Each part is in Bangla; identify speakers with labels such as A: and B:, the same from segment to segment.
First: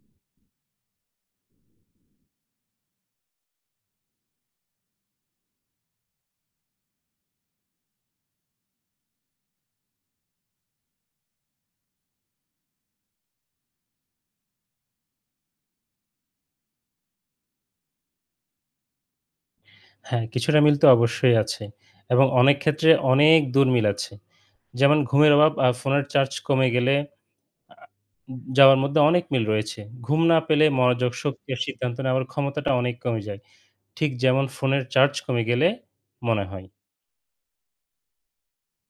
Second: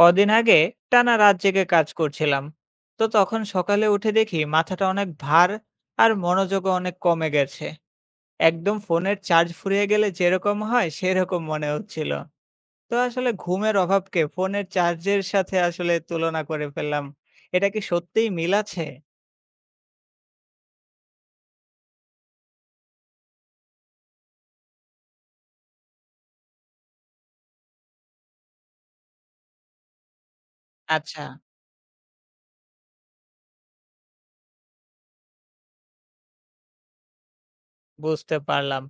A: কদিন আগে টানা রাত জেগে কাজ করছিলাম। তো তখন সকালে উঠে দেখি মাথাটা অনেক ভার, আর মনোযোগও অনেক কমে গেছে। একদম ফোনের চার্জ ফুরিয়ে গেলে যেরকম হয় সেরকম মনে হচ্ছিল। তো আসলে ঘুমের অভাবকে ফোনের চার্জের সাথে আসলে তুলনা করে ফেললাম। এটা কি সত্যিই মিল আছে?
B: হ্যাঁ, কিছুটা মিল তো অবশ্যই আছে এবং অনেক ক্ষেত্রে অনেক দূর মিল আছে। যেমন ঘুমের অভাব ফোনের চার্জ কমে গেলে আ যাওয়ার মধ্যে অনেক মিল রয়েছে। ঘুম না পেলে মনোযোগ
A: আচ্ছা,
B: শক্তি আর সিদ্ধান্ত নেওয়ার ক্ষমতাটা অনেক কমে যায়। ঠিক যেমন ফোনের চার্জ কমে গেলে মনে হয়।
A: বুঝতে পারলাম।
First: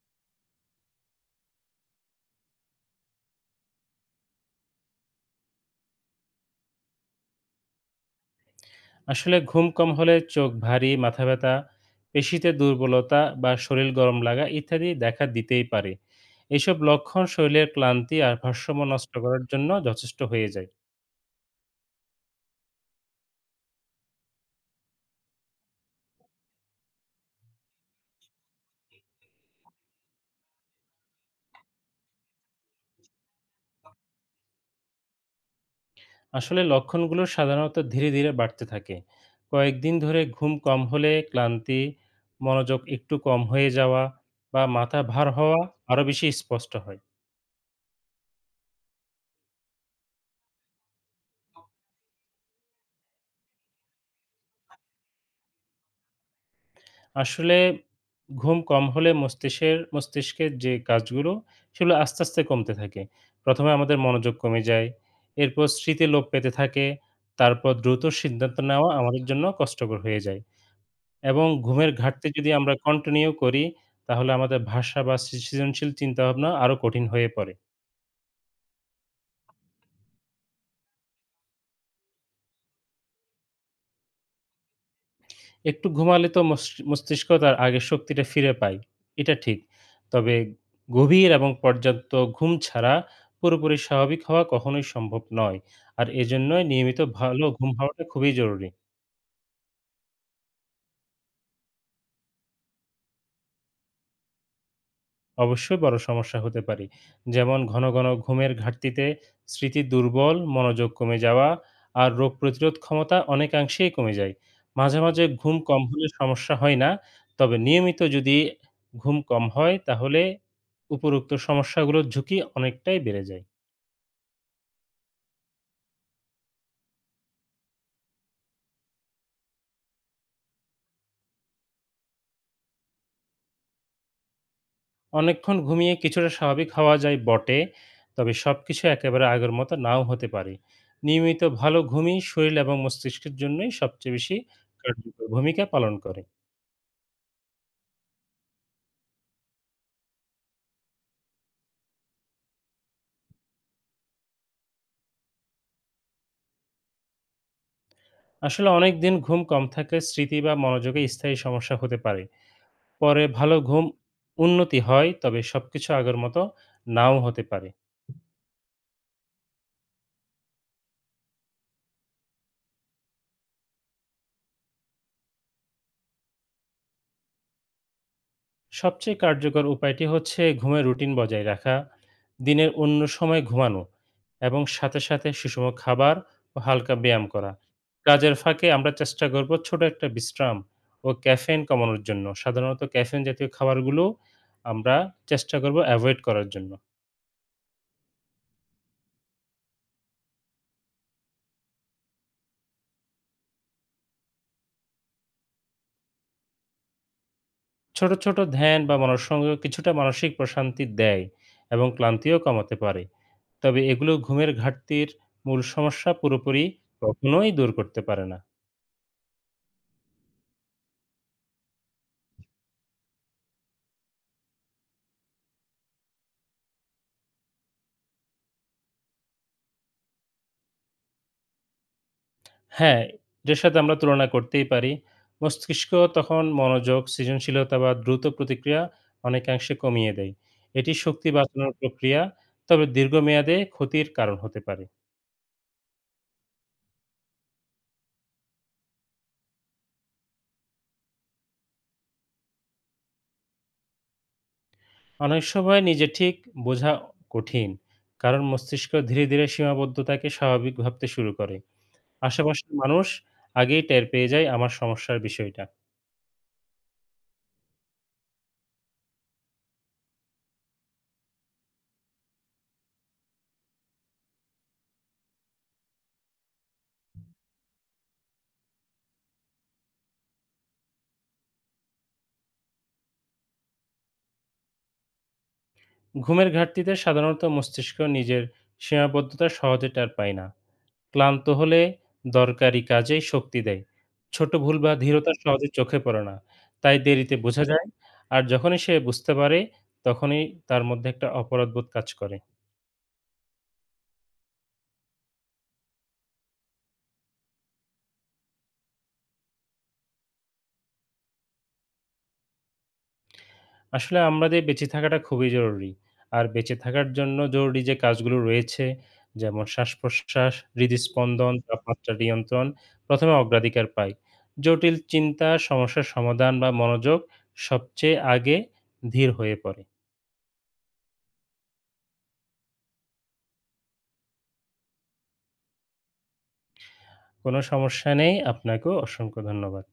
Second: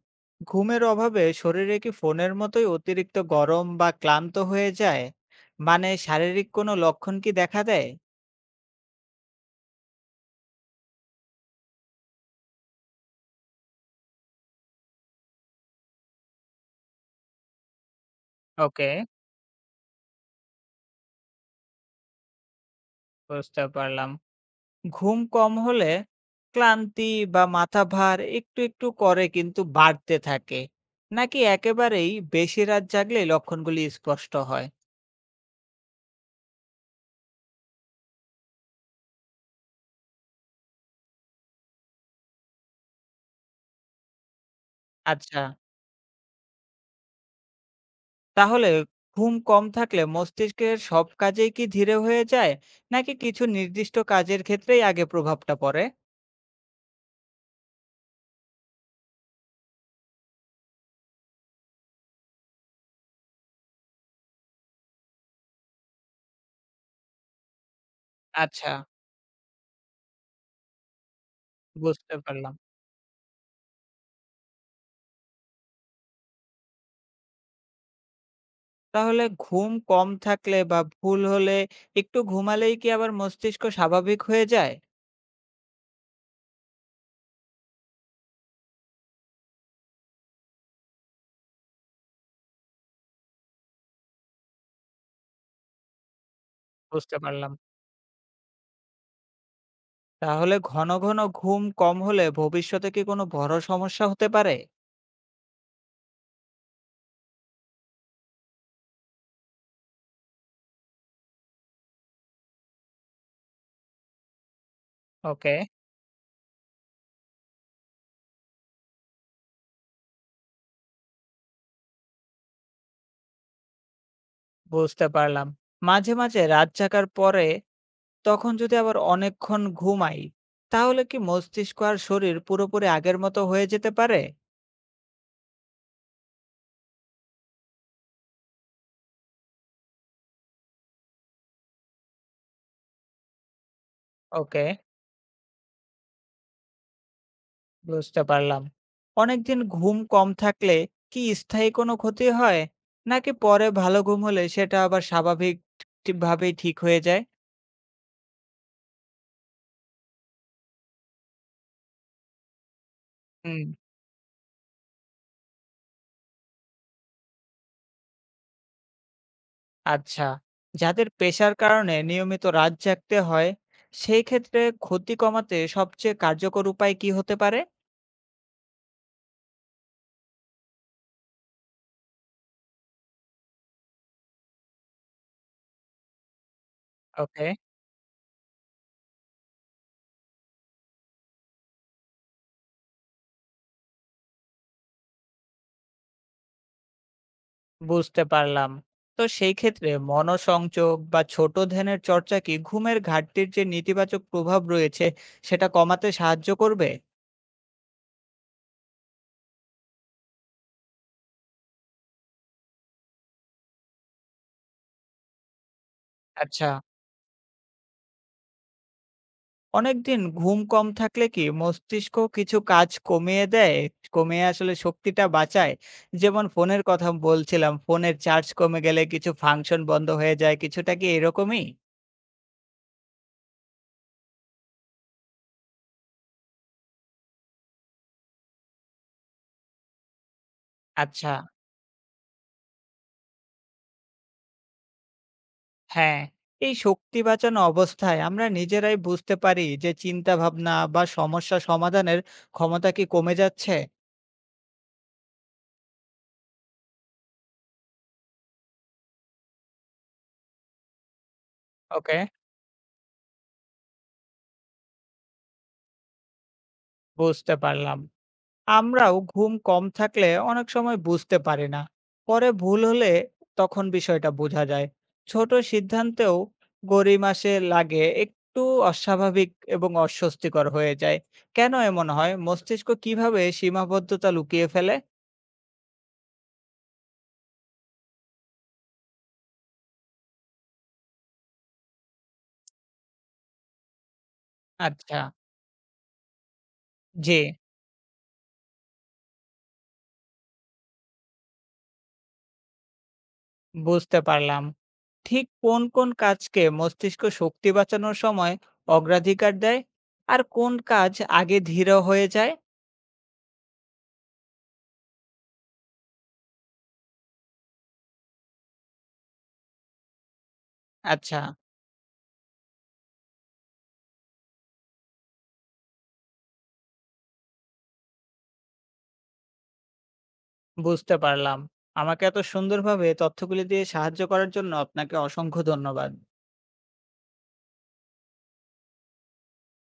A: ঘুমের অভাবে শরীরে কি ফোনের মতোই অতিরিক্ত গরম বা ক্লান্ত হয়ে যায়? মানে শারীরিক কোনো লক্ষণ কি দেখা দেয়?
B: আসলে ঘুম কম হলে চোখ ভারী, মাথা ব্যথা, পেশিতে দুর্বলতা বা শরীর গরম লাগা ইত্যাদি দেখা দিতেই পারে। এসব লক্ষণ শরীরের ক্লান্তি আর ভারসাম্য
A: ওকে,
B: নষ্ট করার জন্য যথেষ্ট হয়ে যায়।
A: বুঝতে পারলাম। ঘুম কম হলে ক্লান্তি বা মাথা ভার একটু করে কিন্তু বাড়তে থাকে। নাকি একেবারেই বেশি রাত জাগলে লক্ষণগুলি স্পষ্ট হয়?
B: আসলে লক্ষণগুলো সাধারণত ধীরে, ধীরে বাড়তে থাকে। কয়েকদিন ধরে ঘুম কম হলে ক্লান্তি, মনোযোগ একটু কম হয়ে যাওয়া বা মাথা ভার
A: আচ্ছা,
B: হওয়া আরো বেশি স্পষ্ট হয়।
A: তাহলে ঘুম কম থাকলে মস্তিষ্কের সব কাজেই কি ধীরে হয়ে যায়? নাকি কিছু নির্দিষ্ট কাজের ক্ষেত্রেই আগে প্রভাবটা পড়ে?
B: আসলে ঘুম কম হলে মস্তিষ্কের মস্তিষ্কের যে কাজগুলো, সেগুলো আস্তে, আস্তে কমতে থাকে। ১ম এ আমাদের মনোযোগ কমে যায়, এরপর স্মৃতি লোপ পেতে থাকে, তারপর দ্রুত সিদ্ধান্ত
A: আচ্ছা,
B: নেওয়া আমাদের জন্য কষ্টকর হয়ে যায়। এবং ঘুমের
A: বুঝতে
B: ঘাটতি যদি
A: পারলাম।
B: আমরা কন্টিনিউ করি, তাহলে আমাদের ভাষা বা সৃজনশীল চিন্তাভাবনা আরো কঠিন হয়ে পড়ে।
A: তাহলে ঘুম কম থাকলে বা ভুল হলে একটু ঘুমালেই কি আবার মস্তিষ্ক স্বাভাবিক হয়ে যায়?
B: একটু ঘুমালে তো মস্তিষ্ক তার আগের শক্তিটা ফিরে পায়, এটা ঠিক। তবে গভীর এবং পর্যাপ্ত ঘুম ছাড়া পুরোপুরি স্বাভাবিক হওয়া কখনোই সম্ভব নয়। আর এজন্যই নিয়মিত
A: বুঝতে
B: ভালো
A: পারলাম।
B: ঘুম হওয়াটা খুবই জরুরি।
A: তাহলে ঘন ঘন ঘুম কম হলে ভবিষ্যতে কি কোনো বড় সমস্যা হতে পারে?
B: অবশ্যই বড় সমস্যা হতে পারে। যেমন ঘন, ঘন ঘুমের ঘাটতিতে স্মৃতি দুর্বল, মনোযোগ কমে যাওয়া আর রোগ প্রতিরোধ ক্ষমতা অনেকাংশেই কমে যায়। মাঝে, মাঝে
A: ওকে,
B: ঘুম কম হলে সমস্যা হয় না। তবে নিয়মিত যদি ঘুম কম হয় তাহলে উপরোক্ত সমস্যাগুলোর ঝুঁকি অনেকটাই বেড়ে যায়।
A: বুঝতে পারলাম। মাঝে মাঝে রাত জাগার পরে তখন যদি আবার অনেকক্ষণ ঘুমাই, তাহলে কি মস্তিষ্ক আর শরীর পুরোপুরি আগের মতো হয়ে যেতে পারে?
B: অনেকক্ষণ ঘুমিয়ে কিছুটা স্বাভাবিক হওয়া যায় বটে, তবে সবকিছু একেবারে আগের মতো নাও হতে পারে। নিয়মিত ভালো ঘুমই শরীর এবং মস্তিষ্কের জন্যই সবচেয়ে বেশি
A: ওকে,
B: কার্যকর ভূমিকা পালন করে।
A: বুঝতে পারলাম। অনেকদিন ঘুম কম থাকলে কি স্থায়ী কোনো ক্ষতি হয়, নাকি পরে ভালো ঘুম হলে সেটা আবার স্বাভাবিক ঠিকভাবেই ঠিক হয়ে যায়?
B: আসলে অনেক দিন ঘুম কম থাকলে স্মৃতি বা মনোযোগে স্থায়ী সমস্যা হতে পারে। পরে ভালো
A: হুম।
B: ঘুম উন্নতি হয় তবে সবকিছু আগের মতো নাও হতে পারে।
A: আচ্ছা, যাদের পেশার কারণে নিয়মিত রাত জাগতে হয়, সেই ক্ষেত্রে ক্ষতি কমাতে সবচেয়ে কার্যকর উপায় কি হতে পারে?
B: সবচেয়ে কার্যকর উপায়টি হচ্ছে ঘুমের রুটিন বজায় রাখা, দিনের অন্য সময় ঘুমানো এবং সাথে সাথে সুষম খাবার ও হালকা ব্যায়াম
A: ওকে,
B: করা। কাজের ফাঁকে আমরা চেষ্টা করব ছোট একটা বিশ্রাম ও ক্যাফেন কমানোর জন্য সাধারণত ক্যাফেন জাতীয় খাবারগুলো আমরা চেষ্টা করব অ্যাভয়েড করার জন্য।
A: বুঝতে পারলাম। তো সেই ক্ষেত্রে মনসংযোগ বা ছোট ধ্যানের চর্চা কি ঘুমের ঘাটতির যে নেতিবাচক প্রভাব রয়েছে সেটা কমাতে সাহায্য করবে?
B: ছোট, ছোট ধ্যান বা মনঃসংযোগ কিছুটা মানসিক প্রশান্তি দেয় এবং ক্লান্তিও কমাতে পারে। তবে এগুলো ঘুমের ঘাটতির মূল সমস্যা পুরোপুরি
A: আচ্ছা,
B: কখনোই দূর করতে পারে না।
A: অনেকদিন ঘুম কম থাকলে কি মস্তিষ্ক কিছু কাজ কমিয়ে দেয়, কমিয়ে আসলে শক্তিটা বাঁচায়। যেমন ফোনের কথা বলছিলাম, ফোনের চার্জ কমে গেলে কিছু ফাংশন বন্ধ হয়ে যায়, কিছুটা কি এরকমই?
B: হ্যাঁ, এটার সাথে আমরা তুলনা করতেই পারি। মস্তিষ্ক তখন মনোযোগ, সৃজনশীলতা বা দ্রুত প্রতিক্রিয়া অনেকাংশে কমিয়ে দেয়। এটি শক্তি
A: আচ্ছা,
B: বাঁচানোর প্রক্রিয়া, তবে দীর্ঘমেয়াদে ক্ষতির কারণ হতে পারে।
A: হ্যাঁ। এই শক্তি বাঁচানো অবস্থায় আমরা নিজেরাই বুঝতে পারি যে চিন্তা ভাবনা বা সমস্যা সমাধানের ক্ষমতা কি কমে যাচ্ছে?
B: অনেক সময় নিজে ঠিক বোঝা কঠিন, কারণ মস্তিষ্ক ধীরে, ধীরে সীমাবদ্ধতাকে স্বাভাবিক ভাবতে শুরু করে।
A: ওকে,
B: আশেপাশের মানুষ আগেই টের পেয়ে যায় আমার সমস্যার বিষয়টা।
A: বুঝতে পারলাম। আমরাও ঘুম কম থাকলে অনেক সময় বুঝতে পারি না, পরে ভুল হলে তখন বিষয়টা বোঝা যায়। ছোট সিদ্ধান্তেও গড়িমাসে লাগে, একটু অস্বাভাবিক এবং অস্বস্তিকর হয়ে যায়। কেন এমন হয়, মস্তিষ্ক কিভাবে সীমাবদ্ধতা লুকিয়ে ফেলে?
B: ঘুমের ঘাটতিতে সাধারণত মস্তিষ্ক নিজের সীমাবদ্ধতা সহজে টের পায় না। ক্লান্ত হলে দরকারি কাজেই শক্তি দেয়। ছোট ভুল বা
A: আচ্ছা।
B: ধীরতা সহজে চোখে পড়ে না। তাই দেরিতে
A: জি,
B: বোঝা যায়। আর যখনই সে বুঝতে পারে, তখনই তার মধ্যে একটা অপরাধবোধ কাজ করে।
A: বুঝতে পারলাম। ঠিক কোন কোন কাজকে মস্তিষ্ক শক্তি বাঁচানোর সময় অগ্রাধিকার দেয়, আর কোন কাজ আগে ধীর হয়ে যায়?
B: আসলে আমাদের বেঁচে থাকাটা খুবই জরুরি। আর বেঁচে থাকার জন্য জরুরি যে কাজগুলো রয়েছে, যেমন শ্বাস-প্রশ্বাস,
A: আচ্ছা,
B: হৃদস্পন্দন, তাপমাত্রা নিয়ন্ত্রণ ১মে অগ্রাধিকার পায়। জটিল চিন্তা, সমস্যার সমাধান বা মনোযোগ সবচেয়ে আগে ধীর হয়ে পড়ে।
A: বুঝতে পারলাম। আমাকে এত সুন্দরভাবে তথ্যগুলি দিয়ে সাহায্য করার জন্য আপনাকে অসংখ্য ধন্যবাদ।
B: কোনো সমস্যা নেই। আপনাকেও অসংখ্য ধন্যবাদ।